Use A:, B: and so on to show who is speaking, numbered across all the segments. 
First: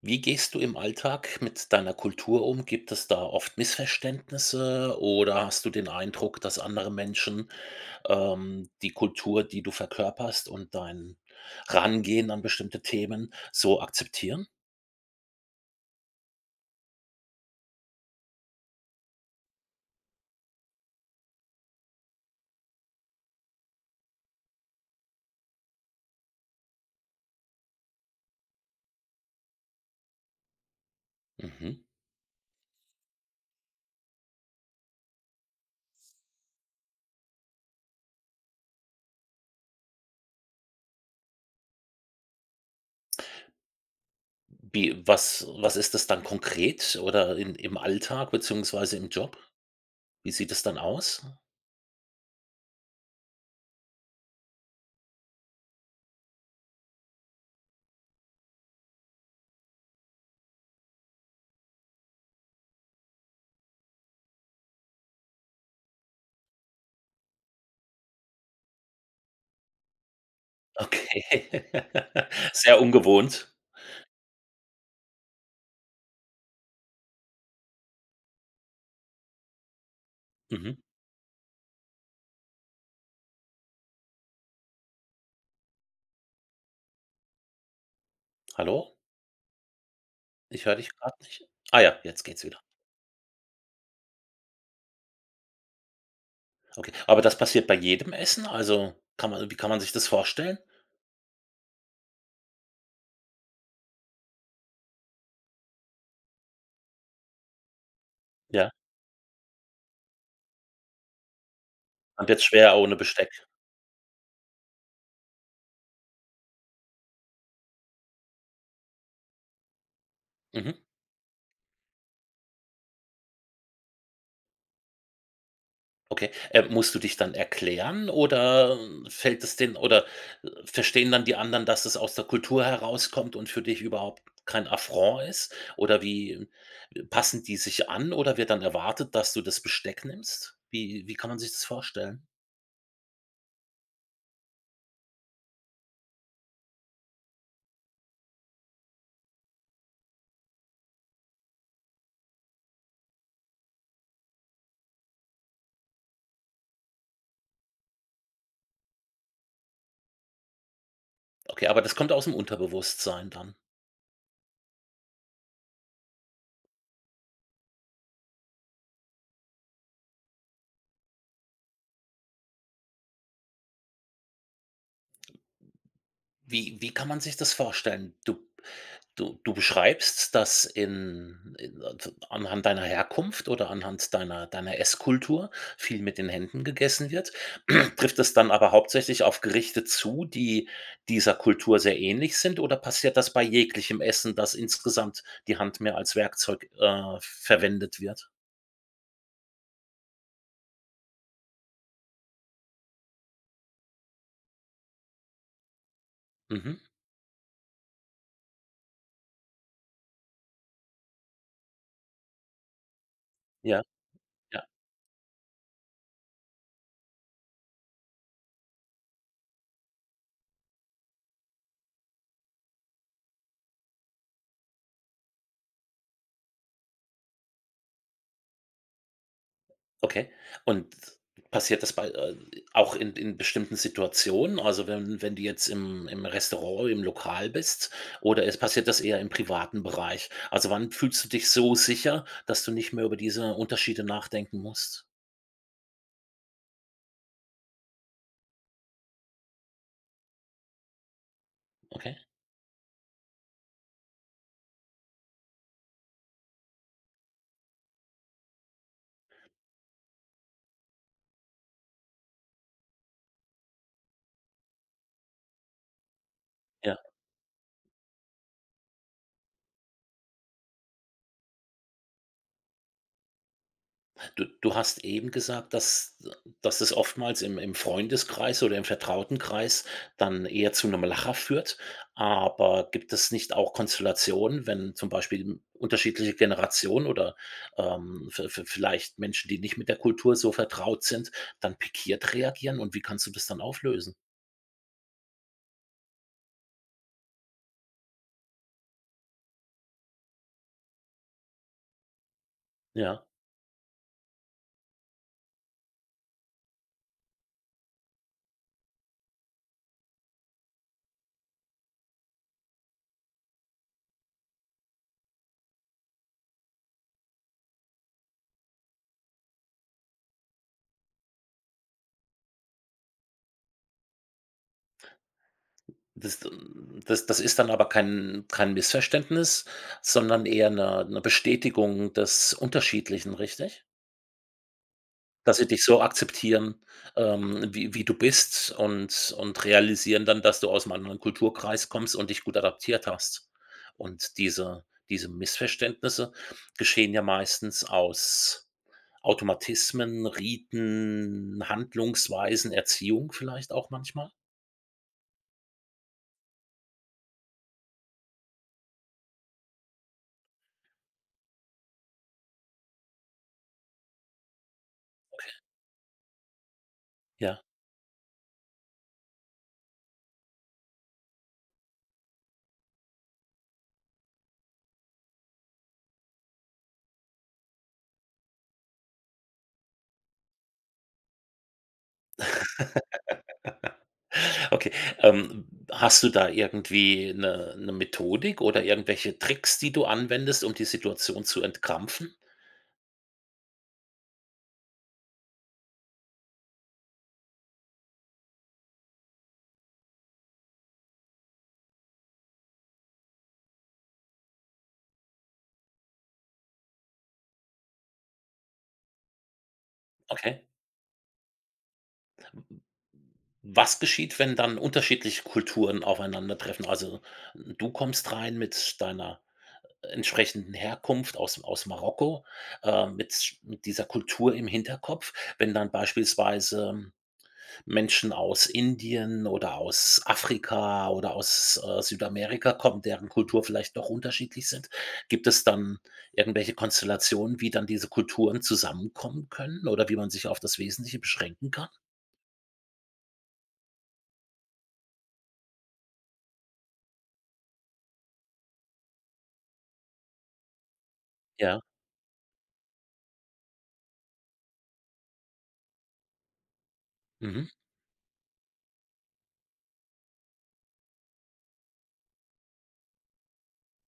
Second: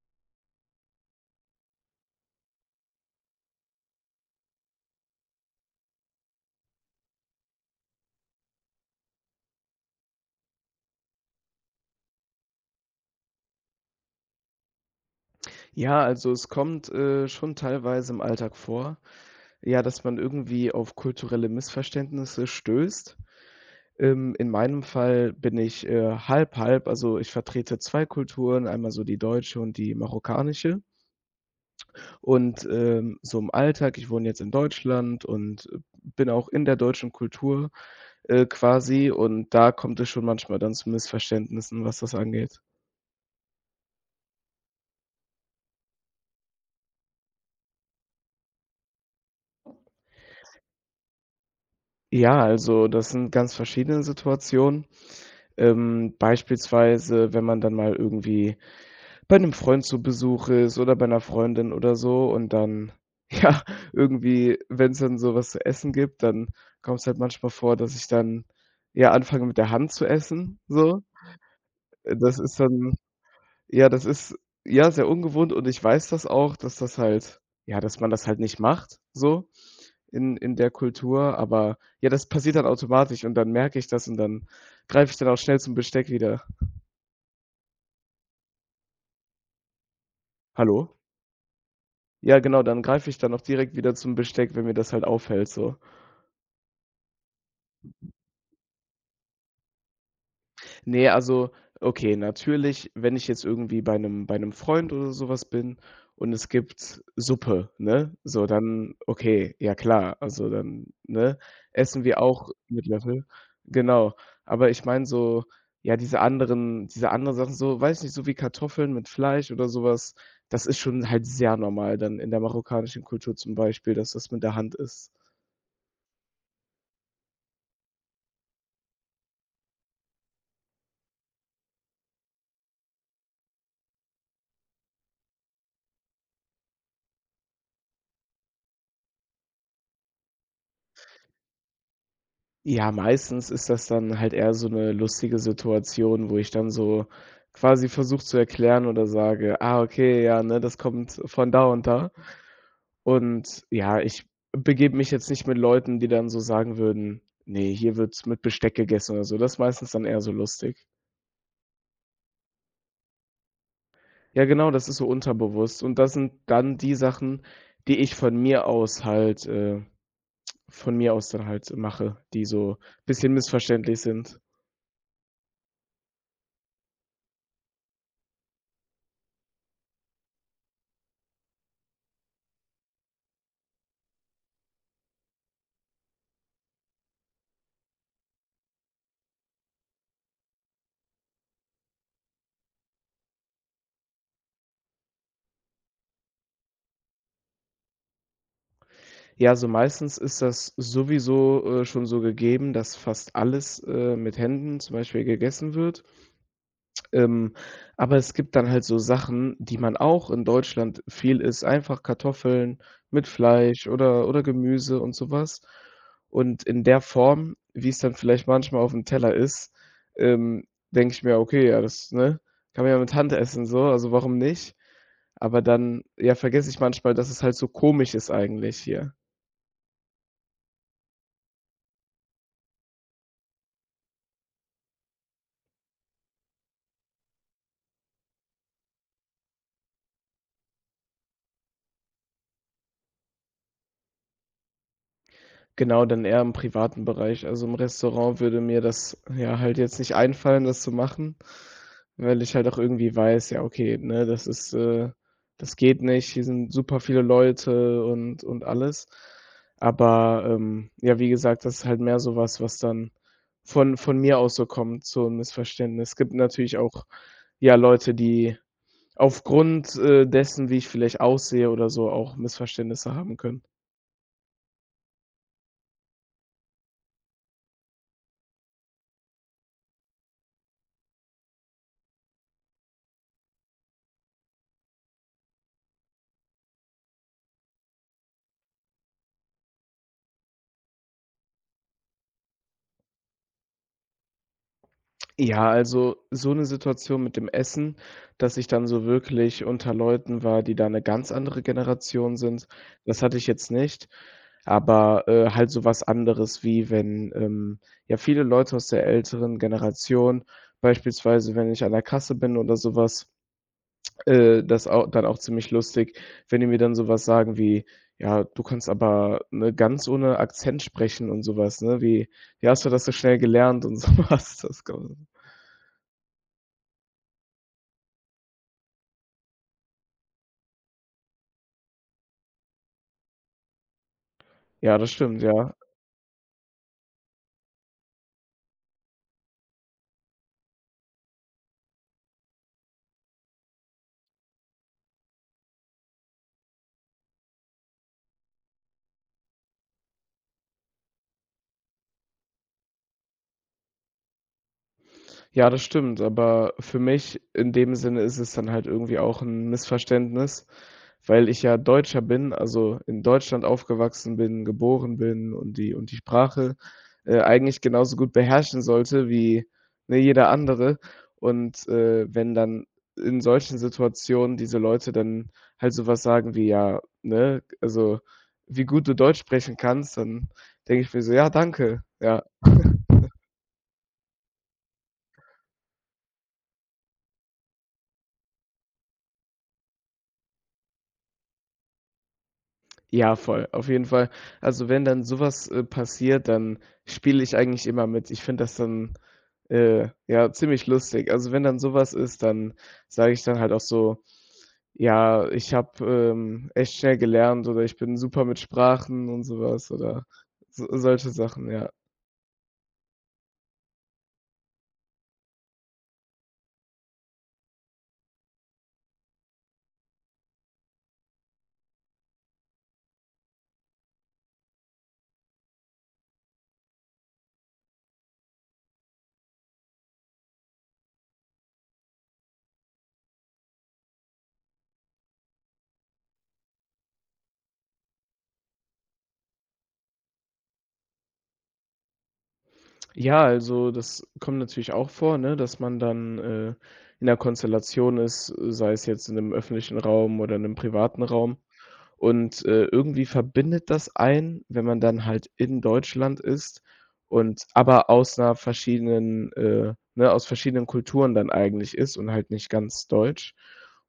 A: Wie gehst du im Alltag mit deiner Kultur um? Gibt es da oft Missverständnisse oder hast du den Eindruck, dass andere Menschen, die Kultur, die du verkörperst und dein Rangehen an bestimmte Themen so akzeptieren?
B: Ja, also es kommt, schon teilweise im Alltag vor, ja, dass man irgendwie auf kulturelle Missverständnisse stößt. In meinem Fall bin ich, halb halb, also ich vertrete 2 Kulturen, einmal so die deutsche und die marokkanische.
A: Mhm.
B: Und, so im Alltag ich wohne jetzt in Deutschland und bin auch in der deutschen Kultur, quasi, und da kommt es schon manchmal dann zu Missverständnissen, was das angeht.
A: Wie was was ist das dann konkret oder in im Alltag beziehungsweise im Job? Wie sieht es dann aus?
B: Ja, also das sind ganz verschiedene Situationen. Beispielsweise, wenn man dann mal irgendwie bei 'nem Freund zu Besuch ist oder bei 'ner Freundin oder so und dann, ja, irgendwie, wenn's dann so was zu essen gibt, dann kommt's halt manchmal vor, dass ich dann, ja, anfange, mit der Hand zu essen, so.
A: Okay.
B: Das ist
A: Sehr
B: dann
A: ungewohnt.
B: ja, das ist, ja, sehr ungewohnt, und ich weiß das auch, dass das halt ja, dass man das halt nicht macht, so in der
A: Mhm.
B: Kultur, aber ja, das passiert dann automatisch und dann merke ich das und dann greife ich dann auch schnell zum Besteck wieder.
A: Hallo? Ich höre dich
B: Hallo?
A: gerade nicht. Ah ja, jetzt
B: Ja,
A: geht's wieder.
B: genau, dann greife ich dann auch direkt wieder zum Besteck, wenn mir das halt auffällt so.
A: Okay. Aber das passiert bei jedem Essen? Also, kann man sich das vorstellen?
B: Ne, also, okay, natürlich, wenn ich jetzt irgendwie bei 'nem Freund oder so was bin und es gibt Suppe, ne? So,
A: Ja,
B: dann okay, ja klar, also dann, ne, essen wir
A: und jetzt
B: auch
A: schwer
B: mit
A: ohne
B: Löffel.
A: Besteck.
B: Genau. Aber ich meine so, ja, diese anderen Sachen so, weiß nicht, so wie Kartoffeln mit Fleisch oder so was, das
A: Mhm,
B: ist schon halt sehr normal dann in der marokkanischen Kultur zum Beispiel, dass das mit der Hand ist.
A: okay. Musst du dich dann erklären oder fällt es den oder, verstehen dann die anderen, dass es aus der Kultur herauskommt und für dich überhaupt kein Affront ist? Oder wie passen die sich an oder wird dann erwartet, dass du das Besteck nimmst? Wie kann man sich das vorstellen?
B: Ja, meistens ist das dann halt eher so 'ne lustige Situation, wo ich dann so quasi versuche zu erklären oder sage: „Ah, okay, ja, ne, das kommt von da und da.“ Und ja, ich begebe mich jetzt nicht mit Leuten, die dann so sagen würden: „Ne, hier wird mit Besteck gegessen“ oder so. Das ist meistens dann eher so lustig.
A: Okay, aber das kommt aus dem Unterbewusstsein dann.
B: Ja, genau, das ist so unterbewusst und das sind dann die Sachen, die ich von mir aus halt von mir aus dann halt mache, die so bisschen missverständlich sind.
A: Wie kann man sich das vorstellen? Du beschreibst das in also, anhand deiner Herkunft oder anhand deiner Esskultur viel mit den Händen gegessen wird. Trifft es dann aber hauptsächlich auf Gerichte zu, die dieser Kultur sehr ähnlich sind, oder passiert das bei jeglichem Essen, dass insgesamt die Hand mehr als Werkzeug verwendet wird?
B: Ja, so meistens ist das sowieso, schon so gegeben, dass fast alles, mit Händen zum Beispiel gegessen wird.
A: Mhm.
B: Ähm, aber es gibt dann halt so Sachen, die man auch in Deutschland viel isst, einfach Kartoffeln mit
A: Ja, ja.
B: Fleisch oder Gemüse und sowas. Und in der Form, wie es dann vielleicht manchmal auf dem Teller ist, ähm, denke ich mir: „Okay, ja, das, ne, kann man ja mit Hand essen so, also warum nicht?“ Aber dann, ja, vergesse ich manchmal, dass es halt so komisch ist eigentlich hier.
A: Okay. Und passiert das bei auch in bestimmten Situationen? Also, wenn du jetzt im Restaurant, im Lokal bist oder es passiert das eher im privaten Bereich? Also, wann fühlst du dich so sicher, dass du nicht mehr über diese Unterschiede nachdenken musst?
B: Genau, dann eher im privaten Bereich. Also, im Restaurant würde mir das, ja, halt jetzt nicht einfallen, das zu machen,
A: Okay,
B: weil ich halt auch irgendwie weiß, ja, okay, ne, das ist, das geht nicht, hier sind super viele Leute und alles. Aber, ja, wie gesagt, das ist halt mehr so was, was dann von mir aus so kommt, so 'n Missverständnis. Es gibt natürlich
A: ja.
B: auch, ja, Leute, die aufgrund, dessen, wie ich vielleicht aussehe oder so, auch Missverständnisse haben können.
A: Du hast eben gesagt, dass das oftmals im Freundeskreis oder im Vertrautenkreis dann eher zu einem Lacher führt. Aber gibt es nicht auch Konstellationen, wenn zum Beispiel unterschiedliche Generationen oder, v v vielleicht Menschen, die nicht mit der Kultur so vertraut sind, dann pikiert reagieren, und wie kannst du das dann auflösen?
B: Ja, also so eine Situation mit dem Essen, dass ich dann so wirklich unter Leuten war, die da eine ganz andere Generation sind, das
A: Ja,
B: hatte ich jetzt nicht. Aber, halt so was anderes, wie wenn, ja, viele Leute aus der älteren Generation beispielsweise, wenn ich an der Kasse bin oder sowas, das auch dann auch ziemlich lustig, wenn die mir dann so was sagen wie: „Ja, du kannst aber, ne, ganz ohne Akzent sprechen“ und sowas ne, wie: „Wie hast du das so schnell gelernt“ und so was. Das kommt.
A: das das ist dann aber kein Missverständnis, sondern eher eine 'ne Bestätigung des Unterschiedlichen, richtig?
B: Ja, das stimmt,
A: Dass sie
B: ja.
A: dich so akzeptieren, wie du bist und realisieren dann, dass du aus einem anderen Kulturkreis kommst und dich gut adaptiert hast. Und diese Missverständnisse geschehen ja meistens aus Automatismen, Riten, Handlungsweisen, Erziehung vielleicht auch manchmal?
B: Ja, das stimmt, aber für mich in dem Sinne ist es dann halt irgendwie auch 'n Missverständnis, weil ich ja Deutscher bin, also in Deutschland aufgewachsen bin, geboren bin und die Sprache,
A: Ja,
B: eigentlich genauso gut beherrschen sollte wie, ne, jeder andere. Und, wenn dann in solchen Situationen diese Leute dann halt so was sagen wie, ja, ne, also: „Wie gut du Deutsch sprechen kannst“, dann denke ich mir so: „Ja, danke.“ Ja.
A: okay. Hast du da irgendwie eine 'ne Methodik oder irgendwelche Tricks, die du anwendest, um die Situation zu entkrampfen?
B: Ja, voll, auf jeden Fall. Also, wenn dann sowas passiert, dann spiele ich eigentlich immer mit. Ich finde das dann, ja, ziemlich lustig. Also, wenn dann sowas ist, dann sage ich dann halt auch so: „Ja, ich habe, echt schnell gelernt“ oder „Ich bin super mit Sprachen“ und sowas oder
A: Okay.
B: so solche Sachen, ja.
A: Was geschieht, wenn dann unterschiedliche Kulturen aufeinandertreffen? Also, du kommst rein mit deiner entsprechenden Herkunft aus Marokko, mit dieser Kultur im Hinterkopf. Wenn dann beispielsweise Menschen aus Indien oder aus Afrika oder aus, Südamerika kommen, deren Kultur vielleicht doch unterschiedlich sind, gibt es dann irgendwelche Konstellationen, wie dann diese Kulturen zusammenkommen können oder wie man sich auf das Wesentliche beschränken kann?
B: Ja, also, das kommt natürlich auch vor, ne, dass man dann, in 'ner Konstellation ist, sei es jetzt in einem öffentlichen Raum oder in einem privaten Raum.
A: Ja,
B: Und, irgendwie verbindet das einen, wenn man dann halt in Deutschland ist und
A: mhm.
B: aber aus 'ner verschiedenen ne, aus verschiedenen Kulturen dann eigentlich ist und halt nicht ganz deutsch.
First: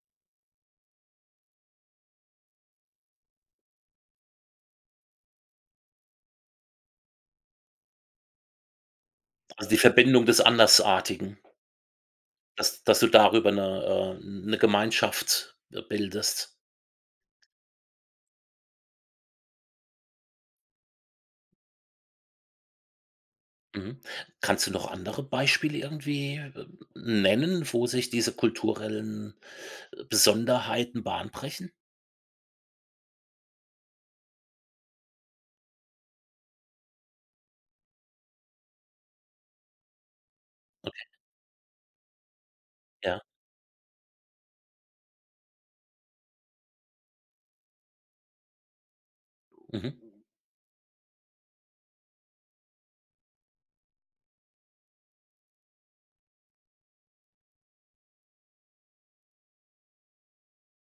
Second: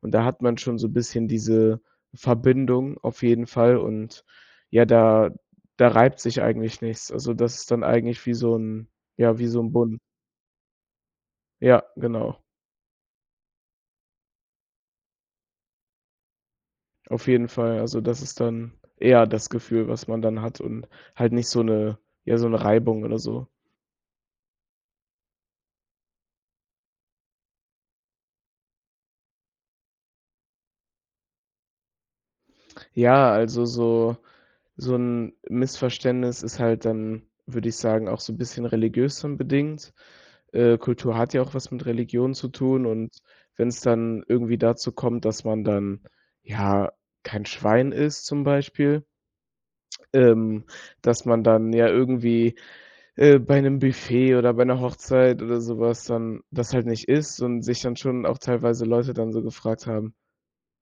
B: Und da hat man schon so ein bisschen diese Verbindung auf jeden Fall und ja, da reibt sich eigentlich nichts. Also, das ist dann eigentlich wie so ein ja, wie so
A: Also,
B: ein
A: die
B: Bund.
A: Verbindung des Andersartigen,
B: Ja, genau,
A: dass du darüber eine 'ne Gemeinschaft bildest.
B: auf jeden Fall. Also, das ist dann eher das Gefühl, was man dann hat und halt nicht so eine ja, so eine Reibung oder so.
A: Mhm. Kannst du noch andere Beispiele irgendwie nennen, wo sich diese kulturellen Besonderheiten Bahn brechen?
B: Ja, also so ein Missverständnis ist halt dann, würde ich sagen, auch so ein bisschen religiös dann bedingt.
A: Okay,
B: Kultur hat ja auch was mit Religion zu tun und
A: ja.
B: wenn es dann irgendwie dazu kommt, dass man dann, ja, kein Schwein ist zum Beispiel,
A: Mhm.
B: ähm, dass man dann ja irgendwie, bei einem Buffet oder bei einer Hochzeit oder sowas dann das halt nicht isst und sich dann schon auch teilweise Leute dann so gefragt haben:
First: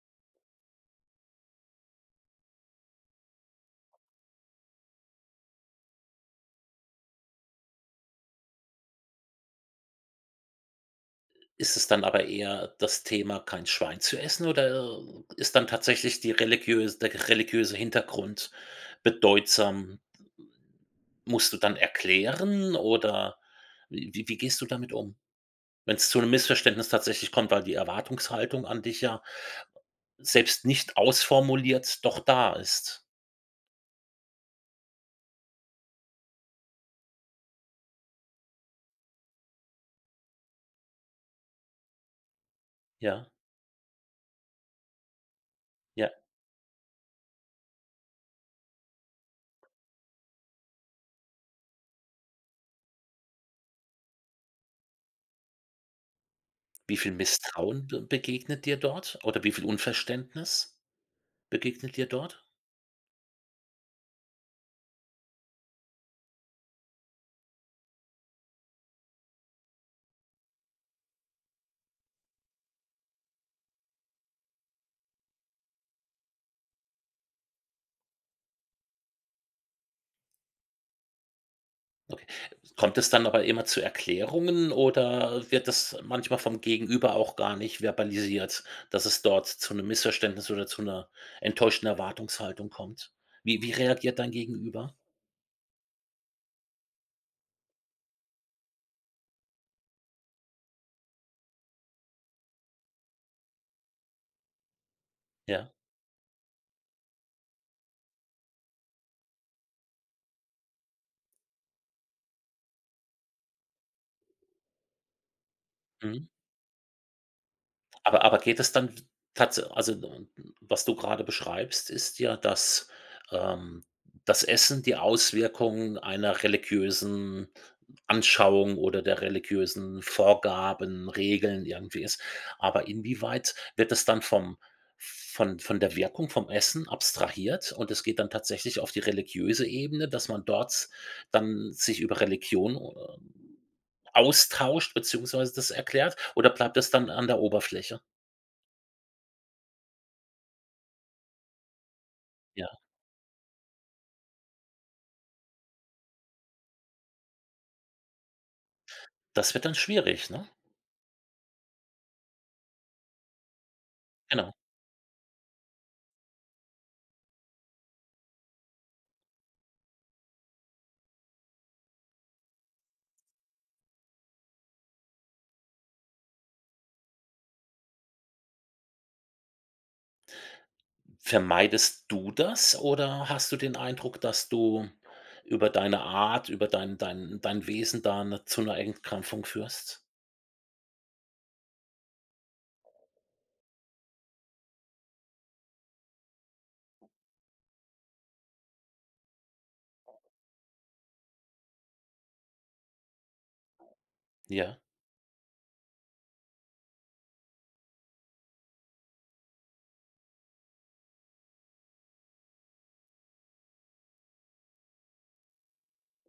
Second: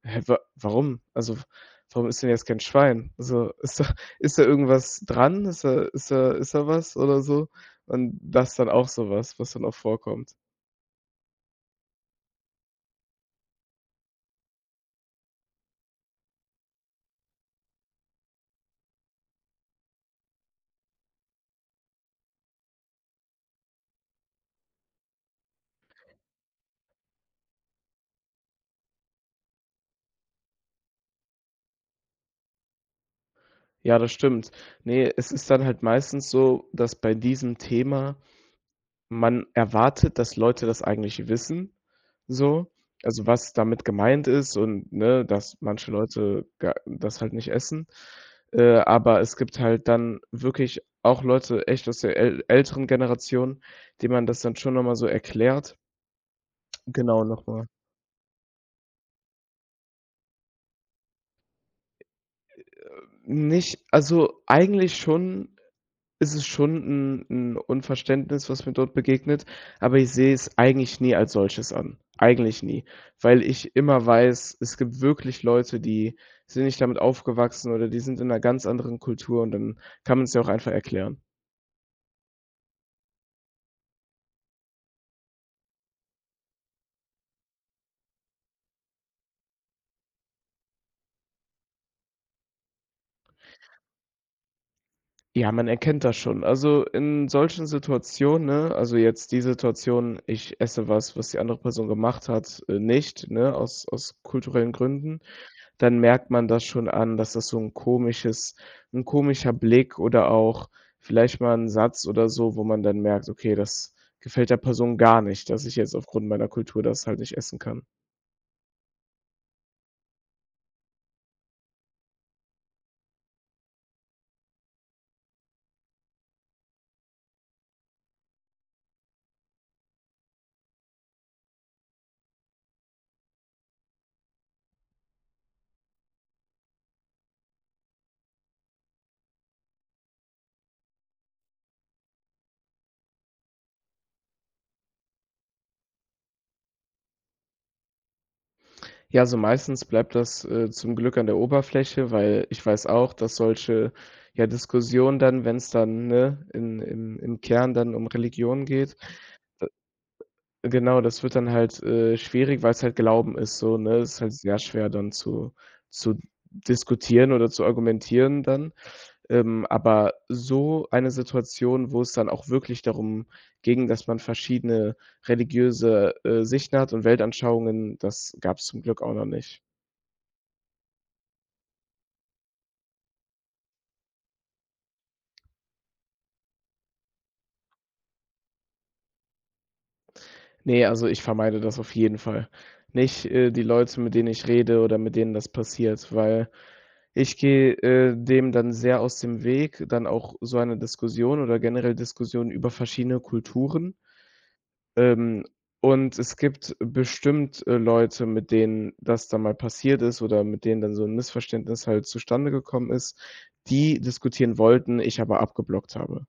B: Hä, wa warum? Also, warum isst du denn jetzt kein Schwein? Also, ist da irgendwas dran? Ist da ist da was oder so? Und das ist dann auch so was, was dann auch vorkommt.
A: Ist es dann aber eher das Thema, kein Schwein zu essen, oder ist dann tatsächlich die religiös der religiöse Hintergrund bedeutsam? Musst du dann erklären oder wie gehst du damit um? Wenn es zu einem Missverständnis tatsächlich kommt, weil die Erwartungshaltung an dich, ja, selbst nicht ausformuliert, doch da ist.
B: Ja, das stimmt. Ne, es ist dann halt meistens so, dass bei diesem Thema man erwartet, dass Leute das eigentlich wissen, so, also
A: Ja,
B: was damit gemeint ist und, ne, dass manche
A: ja.
B: Leute ga das halt nicht essen. Aber es gibt halt dann wirklich auch Leute echt aus der äl älteren Generation, denen man das dann schon noch mal so erklärt.
A: Wie viel
B: Genau, noch mal.
A: Misstrauen be begegnet dir dort oder wie viel Unverständnis begegnet dir dort?
B: Nicht also, eigentlich schon ist es schon 'n Unverständnis, was mir dort begegnet, aber ich sehe es eigentlich nie als solches an. Eigentlich nie, weil ich immer weiß, es gibt wirklich Leute, die sind nicht damit aufgewachsen oder die sind in 'ner ganz anderen Kultur und dann kann man's ja auch einfach erklären.
A: Okay. Kommt es dann aber immer zu Erklärungen oder wird das manchmal vom Gegenüber auch gar nicht verbalisiert, dass es dort zu einem Missverständnis oder zu einer enttäuschten Erwartungshaltung kommt? Wie reagiert dein Gegenüber?
B: Ja, man erkennt das schon. Also, in solchen Situationen, ne also jetzt die Situation, ich esse was, was die andere Person gemacht hat, nicht, ne, aus kulturellen Gründen.
A: Ja,
B: Dann merkt man das schon an, dass das so ein komisches ein komischer Blick oder auch vielleicht mal ein Satz oder so, wo man dann merkt: „Okay, das gefällt der Person gar nicht, dass ich jetzt aufgrund
A: mhm.
B: meiner Kultur das halt nicht essen kann.“
A: Aber geht es dann tatsächlich? Also, n was du gerade beschreibst, ist ja, dass, ähm, das Essen die Auswirkungen einer religiösen Anschauung oder der religiösen Vorgaben, Regeln irgendwie ist. Aber inwieweit wird das dann vom von der Wirkung vom Essen abstrahiert, und es geht dann tatsächlich auf die religiöse Ebene, dass man dort dann sich über Religion austauscht, beziehungsweise das erklärt, oder bleibt das dann an der Oberfläche?
B: Ja, so meistens bleibt das, zum Glück an der Oberfläche, weil ich
A: Ja,
B: weiß auch, dass solche, ja, Diskussionen dann, wenn es dann, ne, in im Kern dann um Religion geht,
A: das wird dann schwierig, ne?
B: genau, das wird dann halt, schwierig, weil's halt Glauben ist so, ne? Es ist halt
A: Genau.
B: sehr schwer dann zu diskutieren oder zu argumentieren dann. Aber so eine Situation, wo es dann auch wirklich darum ging, dass man verschiedene religiöse, Sichten hat und Weltanschauungen, das gab's zum Glück auch noch nicht.
A: Vermeidest du das oder hast du den Eindruck, dass du über deine Art, über dein Wesen da zu einer Entkrampfung führst?
B: Ne, also ich vermeide das auf jeden Fall. Nicht, die Leute, mit denen ich rede oder mit denen das passiert, weil ich gehe, dem dann sehr aus dem Weg, dann auch so eine Diskussion oder generell Diskussionen über verschiedene Kulturen.
A: Ja.
B: Ähm, und es gibt bestimmt, Leute, mit denen das dann mal passiert ist oder mit denen dann so 'n Missverständnis halt zustande gekommen ist, die diskutieren wollten, ich aber abgeblockt habe.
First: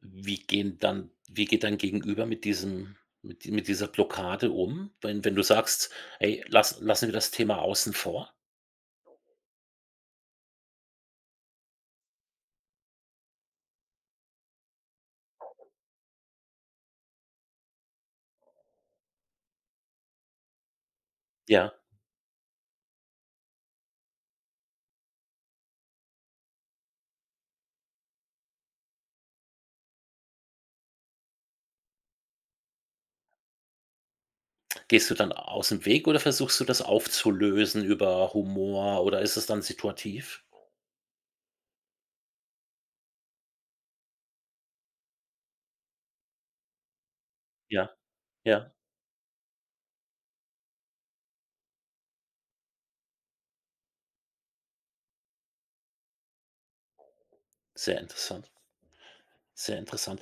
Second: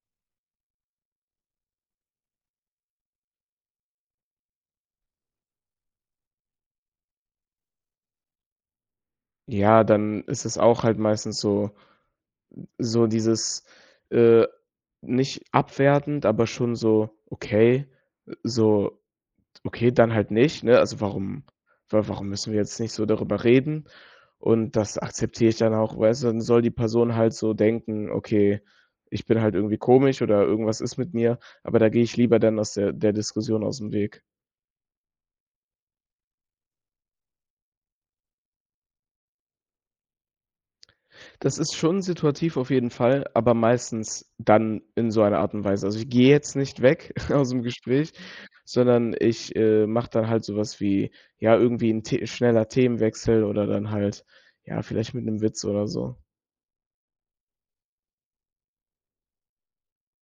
A: Wie gehen dann wie geht dein Gegenüber mit diesem mit die mit dieser Blockade um, wenn du sagst: „Ey, lassen wir das Thema außen vor?"
B: Ja, dann ist es auch halt meistens so so dieses, äh, nicht abwertend, aber schon so: „Okay, so okay, dann halt nicht, ne? Also, warum
A: Ja.
B: wa warum müssen wir jetzt nicht so darüber reden?“ Und das akzeptiere ich dann auch, weißt du? Dann soll die Person halt so denken: „Okay, ich bin halt irgendwie komisch oder irgendwas ist mit mir“, aber da gehe ich lieber dann aus der Diskussion aus dem Weg.
A: Gehst du dann aus dem Weg oder versuchst du das aufzulösen über Humor oder ist es dann situativ?
B: Das ist schon situativ auf jeden Fall, aber meistens dann in so einer Art und Weise. Also, ich gehe jetzt nicht weg aus dem
A: Ja,
B: Gespräch,
A: ja,
B: sondern ich, mache dann halt sowas wie, ja, irgendwie ein The schneller Themenwechsel oder dann halt, ja, vielleicht mit einem Witz oder so.
A: sehr interessant, sehr interessant.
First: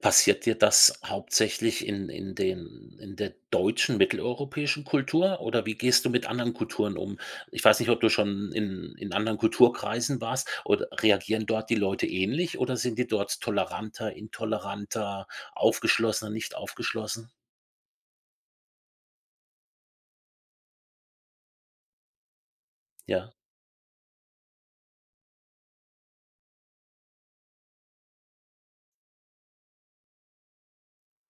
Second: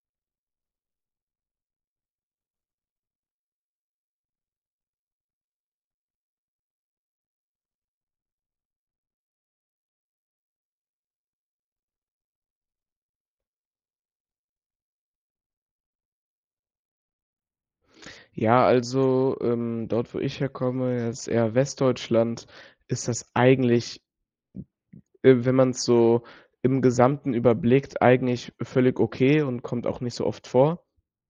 A: Passiert dir das hauptsächlich in der deutschen, mitteleuropäischen Kultur oder wie gehst du mit anderen Kulturen um? Ich weiß nicht, ob du schon in anderen Kulturkreisen warst, oder reagieren dort die Leute ähnlich, oder sind die dort toleranter, intoleranter, aufgeschlossener, nicht aufgeschlossen?
B: Ja, also, dort, wo ich herkomme, das ist eher Westdeutschland, ist das
A: Ja,
B: eigentlich, wenn man es so im Gesamten überblickt, eigentlich völlig okay und kommt auch nicht so oft vor.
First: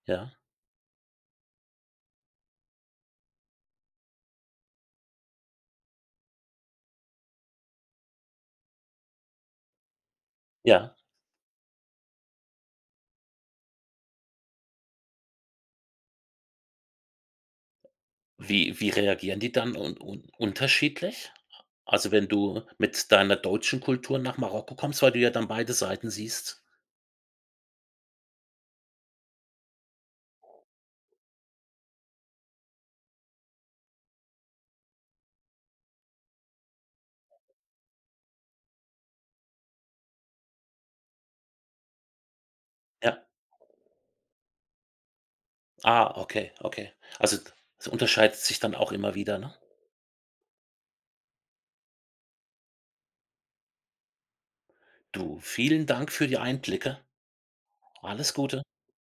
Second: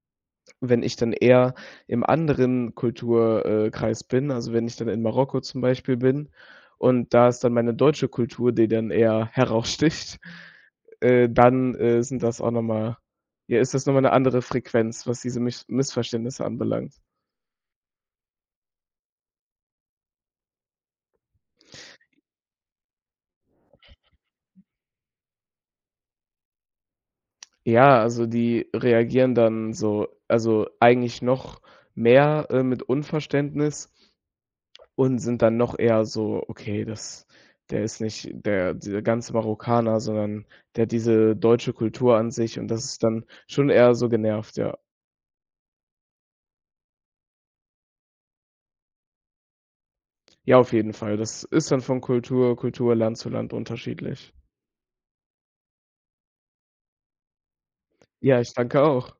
A: ja,
B: Wenn ich dann eher im anderen Kulturkreis bin, also wenn ich dann in Marokko zum Beispiel bin und da ist dann meine deutsche Kultur, die dann eher heraussticht,
A: ja.
B: dann, sind das auch noch mal ja, ist das noch mal 'ne andere Frequenz, was diese Misch Missverständnisse anbelangt.
A: Wie reagieren die dann un un unterschiedlich? Also, wenn du mit deiner deutschen Kultur nach Marokko kommst, weil du ja dann beide Seiten siehst?
B: Ja, also die reagieren dann so also eigentlich noch mehr, mit Unverständnis und sind dann noch eher so: „Okay, das der ist nicht der dieser ganze Marokkaner, sondern der hat diese deutsche Kultur an sich“ und das ist
A: Ja.
B: dann schon eher so genervt, ja.
A: Ah, okay, okay. Also, es unterscheidet sich dann auch immer wieder, ne?
B: Ja, auf jeden Fall. Das ist dann von Kultur, Land zu Land unterschiedlich.
A: Du, vielen Dank für die Einblicke. Alles
B: Ja, ich
A: Gute.
B: danke auch.